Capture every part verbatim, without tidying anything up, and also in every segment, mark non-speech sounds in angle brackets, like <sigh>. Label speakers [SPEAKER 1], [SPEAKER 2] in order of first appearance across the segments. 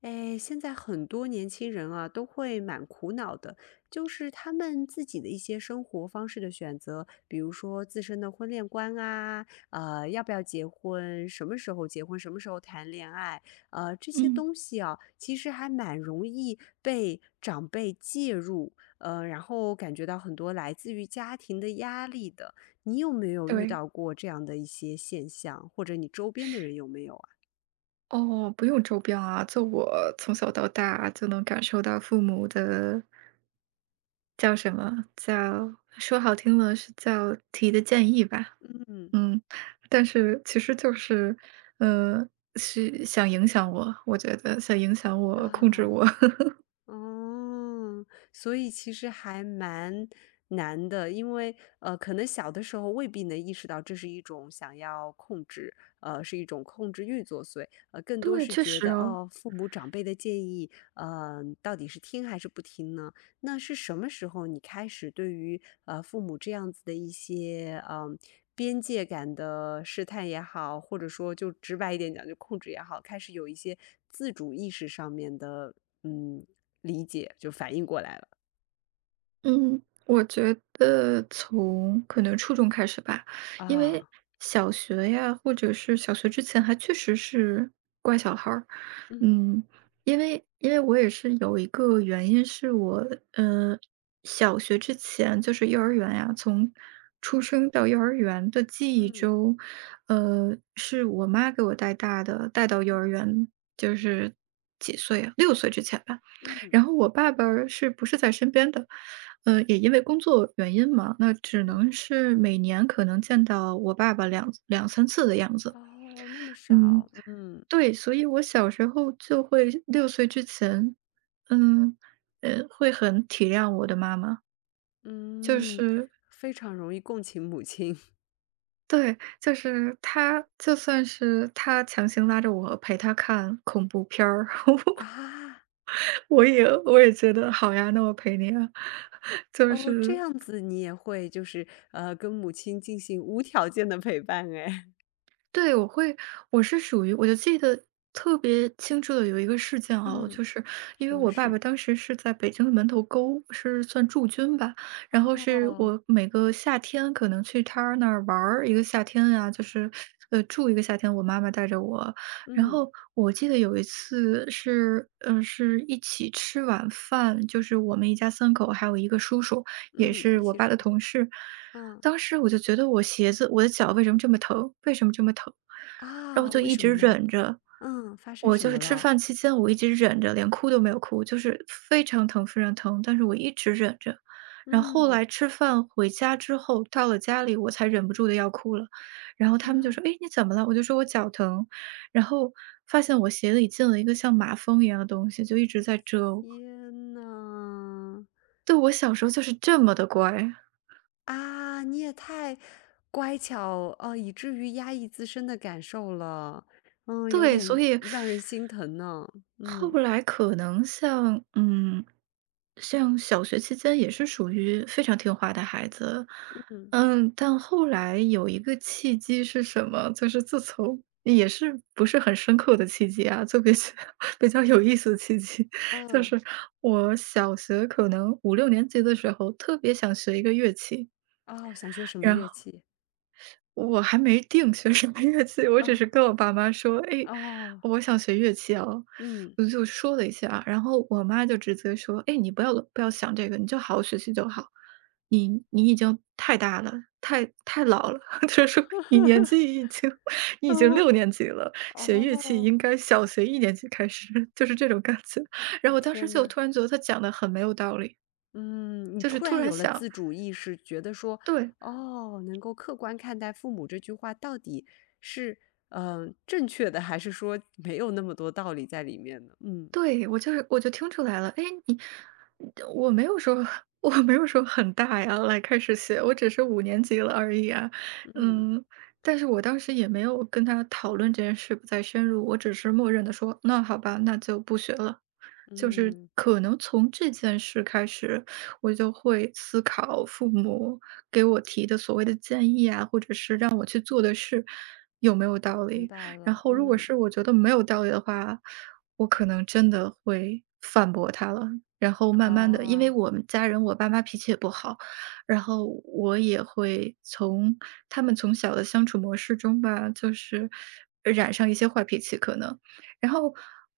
[SPEAKER 1] 哎，现在很多年轻人啊，都会蛮苦恼的，就是他们自己的一些生活方式的选择，比如说自身的婚恋观啊，呃，要不要结婚，什么时候结婚，什么时候谈恋爱，呃，这些
[SPEAKER 2] 嗯，
[SPEAKER 1] 东西啊，其实还蛮容易被长辈介入，呃，然后感觉到很多来自于家庭的压力的。你有没有遇
[SPEAKER 2] 对，
[SPEAKER 1] 到过这样的一些现象，或者你周边的人有没有啊？
[SPEAKER 2] 哦，不用周边啊，就我从小到大就能感受到父母的叫什么叫说好听了是叫提的建议吧，
[SPEAKER 1] 嗯嗯。
[SPEAKER 2] 嗯，但是其实就是，呃，是想影响我，我觉得想影响我，控制
[SPEAKER 1] 啊。
[SPEAKER 2] 我，<laughs>
[SPEAKER 1] 哦，所以其实还蛮难的，因为呃，可能小的时候未必能意识到这是一种想要控制，呃，是一种控制欲作祟，呃，更多
[SPEAKER 2] 对，
[SPEAKER 1] 是
[SPEAKER 2] 确
[SPEAKER 1] 觉
[SPEAKER 2] 实
[SPEAKER 1] 得
[SPEAKER 2] 哦。
[SPEAKER 1] 哦，父母长辈的建议，嗯，到底是听还是不听呢？那是什么时候你开始对于呃父母这样子的一些嗯、边界感的试探也好，或者说就直白一点讲，就控制也好，开始有一些自主意识上面的嗯，理解，就反应过来了。
[SPEAKER 2] 嗯，我觉得从可能初中开始吧，因为
[SPEAKER 1] 啊，
[SPEAKER 2] 小学呀，或者是小学之前还确实是乖小孩儿。
[SPEAKER 1] 嗯。
[SPEAKER 2] 嗯，因为因为我也是有一个原因是我，呃，小学之前就是幼儿园呀，从出生到幼儿园的记忆
[SPEAKER 1] 嗯。
[SPEAKER 2] 中，呃，是我妈给我带大的，带到幼儿
[SPEAKER 1] 嗯。
[SPEAKER 2] 园就是几岁啊六岁之前吧。
[SPEAKER 1] 嗯。
[SPEAKER 2] 然后我爸爸儿是不是在身边的，嗯，也因为工作原因嘛，那只
[SPEAKER 1] 嗯。
[SPEAKER 2] 能是每年可能见到我爸爸两两三次的样子。
[SPEAKER 1] 哦，那么
[SPEAKER 2] 嗯，
[SPEAKER 1] 少。嗯。
[SPEAKER 2] 对，所以我小时候就会六岁之前，嗯，呃，会很体谅我的妈妈，就
[SPEAKER 1] 嗯，
[SPEAKER 2] 是
[SPEAKER 1] 非常容易共情母亲 <laughs>。
[SPEAKER 2] 对，就是她就算是她强行拉着我陪她看恐怖片儿，<laughs>
[SPEAKER 1] 啊，
[SPEAKER 2] 我也我也觉得好呀，那我陪你啊，<laughs> 就
[SPEAKER 1] 哦，这
[SPEAKER 2] 是
[SPEAKER 1] 样子你也会就是，呃，跟母亲进行无条件的陪伴哎。<laughs>
[SPEAKER 2] 对，我会我是属于我就记得特别清楚的有一个事件啊，
[SPEAKER 1] 嗯，
[SPEAKER 2] 就是因为
[SPEAKER 1] 什么
[SPEAKER 2] 我爸爸
[SPEAKER 1] 事？
[SPEAKER 2] 当时是在北京的门头沟，是算驻军吧，然后是
[SPEAKER 1] 哦。
[SPEAKER 2] 我每个夏天可能去他那儿玩儿一个夏天啊，就是呃住一个夏天，我妈妈带着我，然
[SPEAKER 1] 嗯。
[SPEAKER 2] 后我记得有一次是呃是一起吃晚饭，就是我们一家三口还有一个叔叔，也
[SPEAKER 1] 嗯，
[SPEAKER 2] 是
[SPEAKER 1] 一
[SPEAKER 2] 我
[SPEAKER 1] 起
[SPEAKER 2] 爸
[SPEAKER 1] 说。
[SPEAKER 2] 的同事。
[SPEAKER 1] 嗯，
[SPEAKER 2] 当时我就觉得我鞋子我的脚为什么这么疼？为什么这么疼？然后我
[SPEAKER 1] 啊，
[SPEAKER 2] 就
[SPEAKER 1] 为
[SPEAKER 2] 一
[SPEAKER 1] 什么
[SPEAKER 2] 直
[SPEAKER 1] 呢？
[SPEAKER 2] 忍着，
[SPEAKER 1] 嗯，发生
[SPEAKER 2] 我
[SPEAKER 1] 什
[SPEAKER 2] 就
[SPEAKER 1] 么
[SPEAKER 2] 是吃
[SPEAKER 1] 了？
[SPEAKER 2] 饭期间我一直忍着，连哭都没有哭，就是非常疼非常疼，但是我一直忍着。然后后
[SPEAKER 1] 嗯，
[SPEAKER 2] 来吃饭回家之后，到了家里我才忍不住的要哭了，然后他们就说：“哎，你怎么了？”我就说：“我脚疼。”然后发现我鞋里进了一个像马蜂一样的东西，就一直在蛰我。
[SPEAKER 1] 天呐。
[SPEAKER 2] 对，我小时候就是这么的乖，
[SPEAKER 1] 啊，你也太乖巧哦，以至于压抑自身的感受了，嗯，有
[SPEAKER 2] 对，所
[SPEAKER 1] 点
[SPEAKER 2] 以
[SPEAKER 1] 让人心疼呢。
[SPEAKER 2] 后
[SPEAKER 1] 嗯。
[SPEAKER 2] 来可能像嗯，像小学期间也是属于非常听话的孩子，
[SPEAKER 1] 嗯。
[SPEAKER 2] 嗯，但后来有一个契机是什么？就是自从也是不是很深刻的契机啊，就比较 <laughs> 比较有意思的契机，<laughs> 就
[SPEAKER 1] 啊。
[SPEAKER 2] 是我小学可能五六年级的时候特别想学一个乐器，
[SPEAKER 1] 哦，想学什么
[SPEAKER 2] 然
[SPEAKER 1] 乐
[SPEAKER 2] 后。
[SPEAKER 1] 器？
[SPEAKER 2] 我还没定学什么乐器，我只
[SPEAKER 1] 啊。
[SPEAKER 2] 是跟我爸妈说：“哎，
[SPEAKER 1] 哦。
[SPEAKER 2] 我想学乐器啊。”
[SPEAKER 1] 嗯。
[SPEAKER 2] 我就说了一下，然后我妈就直接说：“哎，你不要不要想这个，你就好好学习就好。你你已经太大了，太太老了。<laughs>” 就是说你年纪已经 <laughs> 你已经
[SPEAKER 1] 哦。
[SPEAKER 2] 六年级了，学乐器
[SPEAKER 1] 哦，
[SPEAKER 2] 应该小学一年级开始，就是这种感觉。然
[SPEAKER 1] 啊
[SPEAKER 2] 后我当时
[SPEAKER 1] 天
[SPEAKER 2] 就
[SPEAKER 1] 呐，
[SPEAKER 2] 突然觉得他讲的很没有道理，
[SPEAKER 1] 嗯，你
[SPEAKER 2] 就是
[SPEAKER 1] 突
[SPEAKER 2] 突
[SPEAKER 1] 然
[SPEAKER 2] 然
[SPEAKER 1] 有了
[SPEAKER 2] 想
[SPEAKER 1] 自主意识，觉得说
[SPEAKER 2] 对。
[SPEAKER 1] 哦，能够客观看待父母这句话到底是嗯、呃正确的，还是说没有那么多道理在里面呢？嗯。
[SPEAKER 2] 对，我就是我就听出来了，哎，你我没有说 <laughs> 我没有说很大呀，来开始学，我只是五年级了而已啊，
[SPEAKER 1] 嗯。
[SPEAKER 2] 嗯，但是我当时也没有跟他讨论这件事，不再深入，我只是默认的说，那好吧，那就不学了，就是
[SPEAKER 1] 嗯，
[SPEAKER 2] 可能从这件事开始，我就会思考父母给我提的所谓的建议啊，或者是让我去做的事有没有道
[SPEAKER 1] 明
[SPEAKER 2] 理，
[SPEAKER 1] 白
[SPEAKER 2] 然
[SPEAKER 1] 了。
[SPEAKER 2] 后如果
[SPEAKER 1] 嗯。
[SPEAKER 2] 是我觉得没有道理的话。我可能真的会反驳他了。然后慢慢的，因为
[SPEAKER 1] 哦。
[SPEAKER 2] 我们家人我爸妈脾气也不好，然后我也会从他们从小的相处模式中吧，就是染上一些坏脾气可能。然后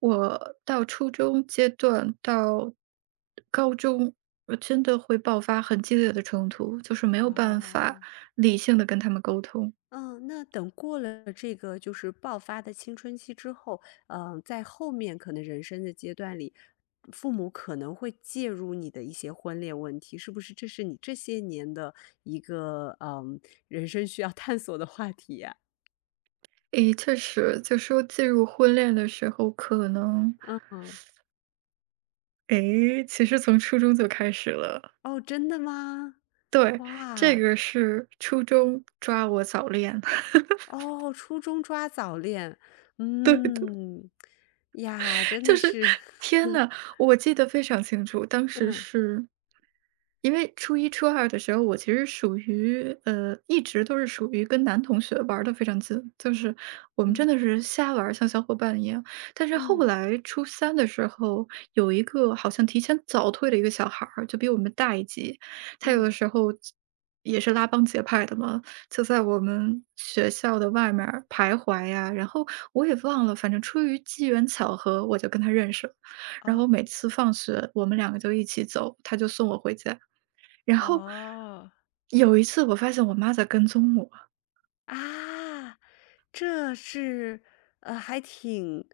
[SPEAKER 2] 我到初中阶段到高中，我真的会爆发很激烈的冲突，就是没有办法
[SPEAKER 1] 哦。
[SPEAKER 2] 理性的跟他们沟通。
[SPEAKER 1] 嗯，那等过了这个就是爆发的青春期之后，嗯，在后面可能人生的阶段里，父母可能会介入你的一些婚恋问题，是不是？这是你这些年的一个嗯人生需要探索的话题呀、
[SPEAKER 2] 诶，确实，就说进入婚恋的时候，可能
[SPEAKER 1] 嗯，
[SPEAKER 2] 诶，其实从初中就开始了，
[SPEAKER 1] 哦，真的吗？
[SPEAKER 2] 对，这
[SPEAKER 1] 哇。
[SPEAKER 2] 个是初中抓我早恋，<laughs>
[SPEAKER 1] 哦，初中抓早恋，
[SPEAKER 2] 对。
[SPEAKER 1] 嗯，呀，真的
[SPEAKER 2] 就是
[SPEAKER 1] 是，
[SPEAKER 2] 天
[SPEAKER 1] <laughs>
[SPEAKER 2] 呐，我记得非常清楚，当时
[SPEAKER 1] 嗯。
[SPEAKER 2] 是因为初一、初二的时候，我其实属于呃，一直都是属于跟男同学玩的非常近，就是我们
[SPEAKER 1] 嗯。
[SPEAKER 2] 真的是瞎玩儿像小伙伴一样。但是后
[SPEAKER 1] 嗯。
[SPEAKER 2] 来初三的时候，有一个好像提前早退的一个小孩儿，就比我们大一级，他有
[SPEAKER 1] 嗯，
[SPEAKER 2] 的时候也是拉帮结派的嘛，就在我们学校的外面儿徘徊呀，然后我也忘了，反正出于机缘巧合，我就跟他认识了。然
[SPEAKER 1] 哦。
[SPEAKER 2] 后每次放学，我们两个就一起走，他就送我回家。然后
[SPEAKER 1] 哦。
[SPEAKER 2] 有一次，我发现我妈在跟踪我，
[SPEAKER 1] 啊，这是，呃，还挺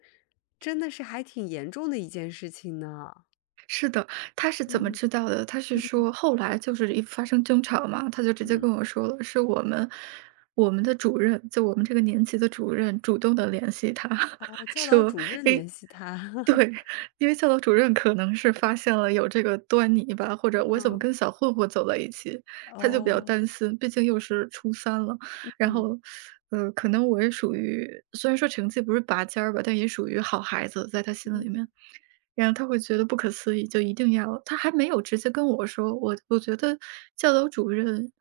[SPEAKER 1] 真的是还挺严重的一件事情呢。
[SPEAKER 2] 是的，他是怎么
[SPEAKER 1] 嗯。
[SPEAKER 2] 知道的？他是
[SPEAKER 1] 嗯。
[SPEAKER 2] 说后来就是一发生争吵嘛，他就直接
[SPEAKER 1] 嗯，
[SPEAKER 2] 跟我说了，是我们我们的主任，就我们这个年级的主任主动的联系他，
[SPEAKER 1] 哦，
[SPEAKER 2] <laughs>
[SPEAKER 1] 教导
[SPEAKER 2] 说，
[SPEAKER 1] 主任联
[SPEAKER 2] 诶，
[SPEAKER 1] 系他，
[SPEAKER 2] 对，
[SPEAKER 1] <laughs>
[SPEAKER 2] 因为教导主任可能是发现了有这个端倪吧，或者我怎么
[SPEAKER 1] 嗯。
[SPEAKER 2] 跟小混混走在一起，他就比较
[SPEAKER 1] 哦。
[SPEAKER 2] 担心，毕竟又是初三了，然
[SPEAKER 1] 嗯。
[SPEAKER 2] 后。呃，可能我也属于，虽然说成绩不是拔尖儿吧，但也属于好孩子，在他心里
[SPEAKER 1] 嗯。
[SPEAKER 2] 面。然后他会觉得不可思议，就一定要他还没有直接跟我说，我我觉得教导主任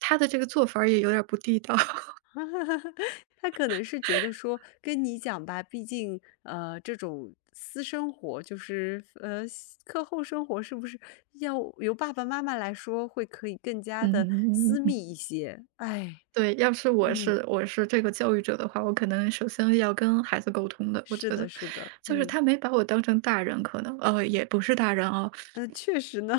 [SPEAKER 2] 他的这个做法儿也有点儿不地道。<laughs>
[SPEAKER 1] <laughs> 他可能是觉得说跟你讲吧，毕竟呃，这种私生活就是呃，课后生活是不是要由爸爸妈妈来说会可以更加的
[SPEAKER 2] 嗯
[SPEAKER 1] 私
[SPEAKER 2] 嗯
[SPEAKER 1] 密一些？哎，
[SPEAKER 2] 对，要是我
[SPEAKER 1] 嗯，
[SPEAKER 2] 是我是这个教育者的话，我可能首先要跟孩子沟通的。我
[SPEAKER 1] 是
[SPEAKER 2] 觉
[SPEAKER 1] 的，
[SPEAKER 2] 得，
[SPEAKER 1] 是的，
[SPEAKER 2] 就是
[SPEAKER 1] 嗯，
[SPEAKER 2] 他没把我当成大人，可能呃也不是大人哦，
[SPEAKER 1] 呃，确实呢，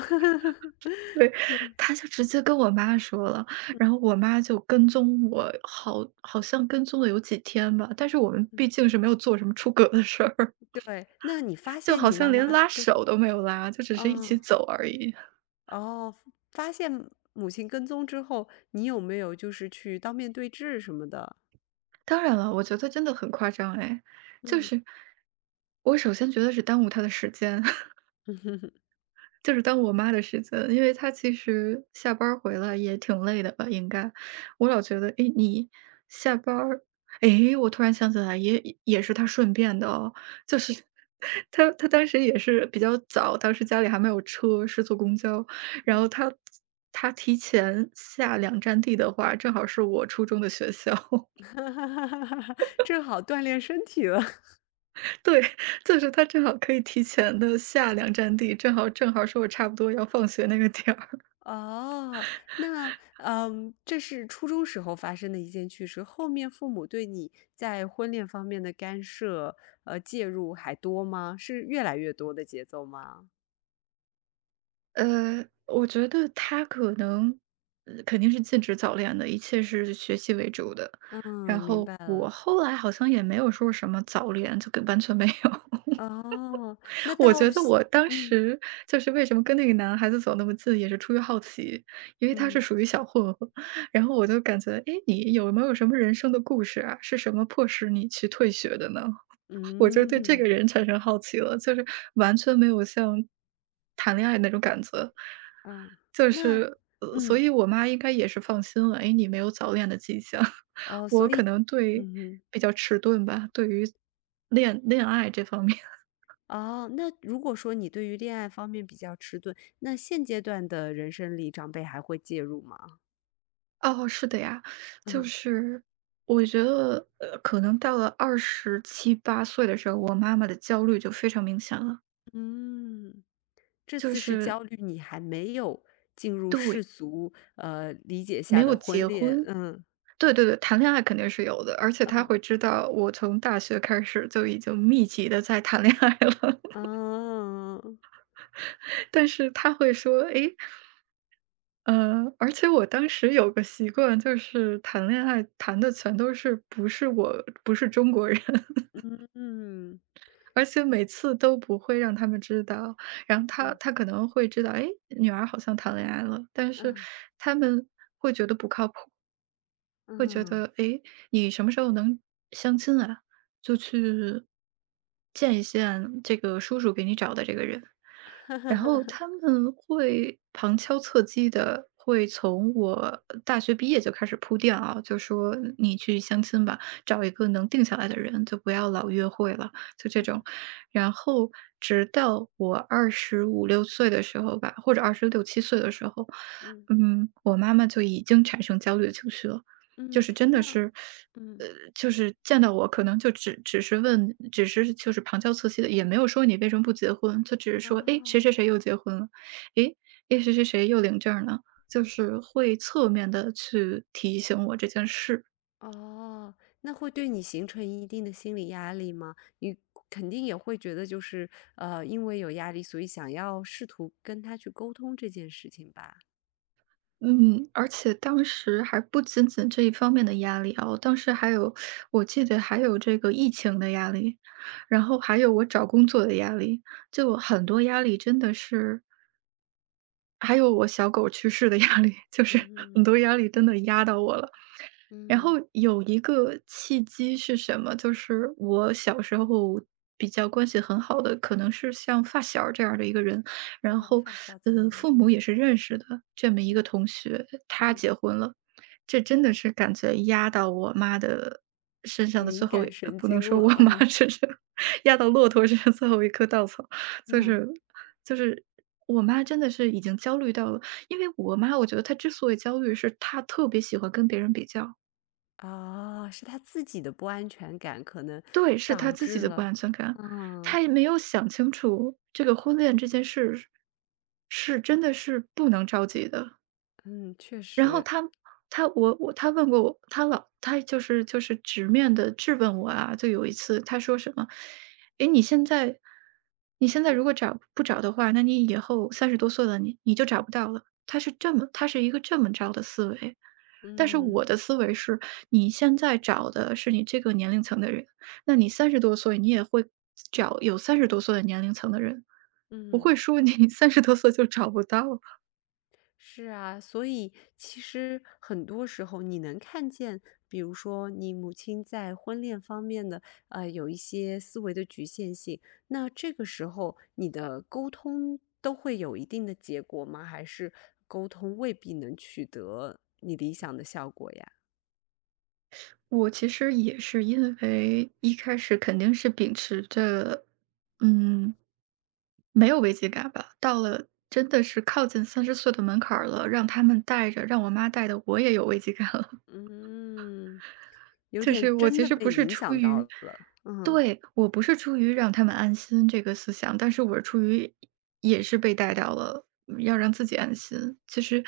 [SPEAKER 2] <laughs> 对，
[SPEAKER 1] <laughs> 对，
[SPEAKER 2] 他就直接跟我妈说了，然后我妈就跟踪我，好好像跟踪了有几天吧。但是我们
[SPEAKER 1] 嗯，
[SPEAKER 2] 毕竟是没有做什么出格的事儿，
[SPEAKER 1] 对。那你发
[SPEAKER 2] 就
[SPEAKER 1] 现
[SPEAKER 2] 好
[SPEAKER 1] 你
[SPEAKER 2] 像
[SPEAKER 1] 妈
[SPEAKER 2] 连
[SPEAKER 1] 妈
[SPEAKER 2] 拉
[SPEAKER 1] 跟
[SPEAKER 2] 手都没有拉，就只是一起
[SPEAKER 1] 啊、
[SPEAKER 2] 走而已。
[SPEAKER 1] 哦，发现母亲跟踪之后，你有没有就是去当面对质什么的？
[SPEAKER 2] 当然了，我觉得真的很夸张哎，就
[SPEAKER 1] 嗯。
[SPEAKER 2] 是我首先觉得是耽误他的时间，
[SPEAKER 1] <laughs>
[SPEAKER 2] 就是当我妈的时间，因为她其实下班儿回来也挺累的吧，应该。我老觉得，诶，你下班儿，诶，我突然想起来，也也是她顺便的哦，就是 <laughs> 她她当时也是比较早，当时家里还没有车，是坐公交，然后
[SPEAKER 1] 嗯。
[SPEAKER 2] 她她提前下两站地的话，正好是我初中的学校，
[SPEAKER 1] <laughs>
[SPEAKER 2] <laughs>
[SPEAKER 1] 哈哈哈哈哈！正好锻炼身体了。<laughs>
[SPEAKER 2] 对，就是她正好可以提前的下两站地，正好正好是我差不多要放学那个点儿。
[SPEAKER 1] 哦，那，嗯，这是初中时候发生的一件趣事，后面父母对你在婚恋方面的干涉，呃，介入还多吗？是越来越多的节奏吗？
[SPEAKER 2] 呃，我觉得他可能，呃肯定是禁止早恋的，一切是学习为主的。
[SPEAKER 1] 嗯，
[SPEAKER 2] 然
[SPEAKER 1] 明
[SPEAKER 2] 后
[SPEAKER 1] 白
[SPEAKER 2] 我
[SPEAKER 1] 了。
[SPEAKER 2] 后来好像也没有说什么早恋，就跟完全没有。
[SPEAKER 1] 哦，那
[SPEAKER 2] <laughs> 我
[SPEAKER 1] 到
[SPEAKER 2] 觉得
[SPEAKER 1] 西。
[SPEAKER 2] 我当
[SPEAKER 1] 嗯。
[SPEAKER 2] 时就是为什么跟那个男孩子走那么近，也是出于好奇，因为他是
[SPEAKER 1] 嗯。
[SPEAKER 2] 属于小混混。<laughs> 然后我就感觉，哎，你有没有什么人生的故事啊？是什么迫使你去退学的呢？我就对这
[SPEAKER 1] 嗯。
[SPEAKER 2] 个
[SPEAKER 1] 嗯。
[SPEAKER 2] 人产生好奇了，就是完全没有像谈恋爱那种感觉。
[SPEAKER 1] 嗯
[SPEAKER 2] 就
[SPEAKER 1] 那。
[SPEAKER 2] 是，呃，所
[SPEAKER 1] 嗯，
[SPEAKER 2] 以我妈应该也是放心了，哎，你没有早恋的迹象。<laughs>
[SPEAKER 1] 哦，
[SPEAKER 2] 我
[SPEAKER 1] 所
[SPEAKER 2] 可
[SPEAKER 1] 以
[SPEAKER 2] 能对
[SPEAKER 1] 嗯哼。
[SPEAKER 2] 比较迟钝吧，对于恋恋爱这方面。<laughs>
[SPEAKER 1] 哦，那如果说你对于恋爱方面比较迟钝，那现阶段的人生里，长辈还会介入吗？<laughs>
[SPEAKER 2] 哦，是的呀，就
[SPEAKER 1] 嗯。
[SPEAKER 2] 是我觉得，呃，可能到了二十七八岁的时候，我妈妈的焦虑就非常明显了，
[SPEAKER 1] 嗯，这
[SPEAKER 2] 就
[SPEAKER 1] 次是
[SPEAKER 2] 是
[SPEAKER 1] 焦虑你还没有进入世
[SPEAKER 2] 对。
[SPEAKER 1] 俗呃理解
[SPEAKER 2] 没
[SPEAKER 1] 下
[SPEAKER 2] 有
[SPEAKER 1] 的婚
[SPEAKER 2] 结
[SPEAKER 1] 恋，
[SPEAKER 2] 婚？
[SPEAKER 1] 嗯。
[SPEAKER 2] 对对对，谈恋爱肯定是有的，而且他
[SPEAKER 1] 嗯。
[SPEAKER 2] 会知道我从大学开始就已经密集的在谈恋爱了，
[SPEAKER 1] 嗯。
[SPEAKER 2] <laughs> 但是他会说："诶，呃，而且我当时有个习惯，就是谈恋爱谈的全都是不是我不是中国人，<laughs>
[SPEAKER 1] 嗯。嗯。
[SPEAKER 2] 而且每次都不会让他们知道。"然后他
[SPEAKER 1] 嗯。
[SPEAKER 2] 他可能会知道，诶，女儿好像谈恋爱了，但是
[SPEAKER 1] 嗯。
[SPEAKER 2] 他们会觉得不靠谱。会觉
[SPEAKER 1] 嗯。
[SPEAKER 2] 得，哎，你什么时候能相亲啊？就去见一见这个叔叔给你找的这个人。然后他
[SPEAKER 1] <laughs>
[SPEAKER 2] 们会旁敲侧击的，会从我大学毕业就开始铺垫啊，就说你去相亲吧，找一个能定下来的人，就不要老约会了，就这种。
[SPEAKER 1] 嗯。
[SPEAKER 2] 然后直到我二十五六岁的时候吧，或者二十六七岁的时候，
[SPEAKER 1] 嗯。
[SPEAKER 2] 嗯，我妈妈就已经产生焦虑的情绪了，就
[SPEAKER 1] 嗯，
[SPEAKER 2] 是真的
[SPEAKER 1] 那
[SPEAKER 2] 是。
[SPEAKER 1] 嗯。
[SPEAKER 2] 呃，就是见到我可能就只只是问只是就是旁敲侧击的，也没有说你为什么不结婚，就只是说：
[SPEAKER 1] 啊。
[SPEAKER 2] “哎，谁谁谁又结婚了，诶，诶，谁谁谁又领证了。"就是会侧面的去提醒我这件事。
[SPEAKER 1] 哦，那会对你形成一定的心理压力吗？你肯定也会觉得就是，呃，因为有压力，所以想要试图跟他去沟通这件事情吧？
[SPEAKER 2] 嗯，而且当时还不仅仅这一方面的压力啊，我当时还有我记得还有这个疫情的压力，然后还有我找工作的压力，就很多压力真的是还有我小狗去世的压力，就是很
[SPEAKER 1] 嗯。
[SPEAKER 2] 多压力真的压到我了。然后
[SPEAKER 1] 嗯，
[SPEAKER 2] 有一个契机是什么？就是我小时候比较关系很好的，可能是像发小儿这样的一个人，然
[SPEAKER 1] 哦，
[SPEAKER 2] 后，
[SPEAKER 1] 发小怎么
[SPEAKER 2] 呃，
[SPEAKER 1] 了？
[SPEAKER 2] 父母
[SPEAKER 1] 嗯。
[SPEAKER 2] 也是认识的这么一
[SPEAKER 1] 嗯。
[SPEAKER 2] 个同学，他
[SPEAKER 1] 嗯，
[SPEAKER 2] 结婚了，这真的是感觉压到我妈的身上的
[SPEAKER 1] 敏
[SPEAKER 2] 最后一
[SPEAKER 1] 感
[SPEAKER 2] 呃
[SPEAKER 1] 神
[SPEAKER 2] 不能
[SPEAKER 1] 经
[SPEAKER 2] 说我
[SPEAKER 1] 了。
[SPEAKER 2] 妈
[SPEAKER 1] 嗯。
[SPEAKER 2] 身上，压到骆驼身上最后一棵稻草。就
[SPEAKER 1] 嗯，
[SPEAKER 2] 是就是我妈真的是已经焦虑到了，因为我妈我觉得她之所以焦虑，是她特别喜欢跟别人比较，
[SPEAKER 1] 哦，是他自己的不安全感可能
[SPEAKER 2] 对，是她
[SPEAKER 1] 导
[SPEAKER 2] 自己
[SPEAKER 1] 致
[SPEAKER 2] 的不
[SPEAKER 1] 了。
[SPEAKER 2] 安全感，
[SPEAKER 1] 嗯。
[SPEAKER 2] 她也没有想清楚这个婚恋这件事是真的是不能着急的。
[SPEAKER 1] 嗯，确
[SPEAKER 2] 然后
[SPEAKER 1] 实。
[SPEAKER 2] 他他我我他问过我，他老他就是就是直面的质问我啊，就有一次他说什么："诶，你现在你现在如果找不找的话，那你以后三十多岁了，你你就找不到了。"他是这么他是一个这么着的思维。但是
[SPEAKER 1] 嗯。
[SPEAKER 2] 我的思维是，你现在找的是你这个年龄层的人，那你三十多岁你也会找有三十多岁的年龄层的人，不
[SPEAKER 1] 嗯。
[SPEAKER 2] 会说你三十多岁就找不到。
[SPEAKER 1] 是啊，所以其实很多时候你能看见，比如说你母亲在婚恋方面的，呃，有一些思维的局限性，那这个时候你的沟通都会有一定的结果吗？还是沟通未必能取得你理想的效果呀？
[SPEAKER 2] 我其实也是因为一开始肯定是秉持着，嗯，没有危机感吧。到了真的是靠近三十岁的门槛儿了，让他们带着，让我妈带的，我也有危机感了。
[SPEAKER 1] 嗯，有
[SPEAKER 2] 就
[SPEAKER 1] 点
[SPEAKER 2] 是我
[SPEAKER 1] 真
[SPEAKER 2] 其
[SPEAKER 1] 的
[SPEAKER 2] 实
[SPEAKER 1] 被
[SPEAKER 2] 不是
[SPEAKER 1] 影
[SPEAKER 2] 出
[SPEAKER 1] 响到
[SPEAKER 2] 于
[SPEAKER 1] 了。嗯。
[SPEAKER 2] 对，我不是出于让他们安心这个思想，但是我是出于也是被带到了嗯要让自己安心。其实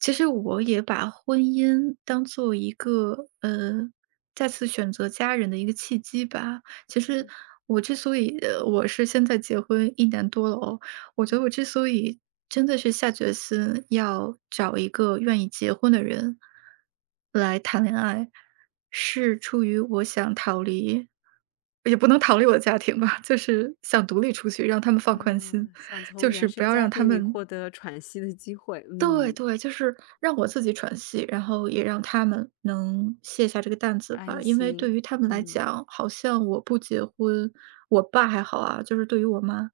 [SPEAKER 2] 其实我也把婚姻当做一个，呃，再次选择家人的一个契机吧。其实我之所以呃我是现在结婚一年多了哦，我觉得
[SPEAKER 1] 嗯。
[SPEAKER 2] 我之所以真的是下决心要找一个愿意结婚的人来谈恋爱，是出于我想逃离，也不能逃离我的家庭吧，就是想独立出去，让他们放宽心，
[SPEAKER 1] 啊，想从
[SPEAKER 2] 就
[SPEAKER 1] 原
[SPEAKER 2] 是
[SPEAKER 1] 生
[SPEAKER 2] 不要
[SPEAKER 1] 家
[SPEAKER 2] 让他
[SPEAKER 1] 庭里
[SPEAKER 2] 们
[SPEAKER 1] 获得喘息的机会，
[SPEAKER 2] 对
[SPEAKER 1] 嗯，
[SPEAKER 2] 对，就是让我自己喘息，然后也让他们能卸下这个担子吧。
[SPEAKER 1] 安
[SPEAKER 2] 因为对
[SPEAKER 1] 心，
[SPEAKER 2] 于他们来
[SPEAKER 1] 嗯。
[SPEAKER 2] 讲，好像我不结婚，我爸还好啊，就是对于我妈，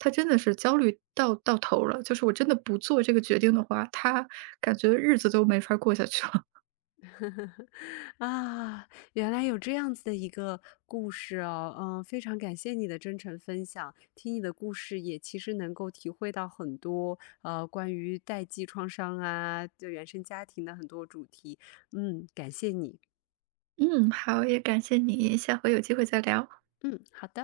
[SPEAKER 2] 她真的是焦虑到到头了。就是我真的不做这个决定的话，她感觉日子都没法儿过下去了。
[SPEAKER 1] 啊，原来有这样子的一个故事哦，嗯，非常感谢你的真诚分享。听你的故事也其实能够体会到很多，呃，关于代际创伤啊，就原生家庭的很多主题。嗯，感谢你。
[SPEAKER 2] <laughs> 嗯，好，也感谢你，下回有机会再聊。
[SPEAKER 1] 嗯，好的。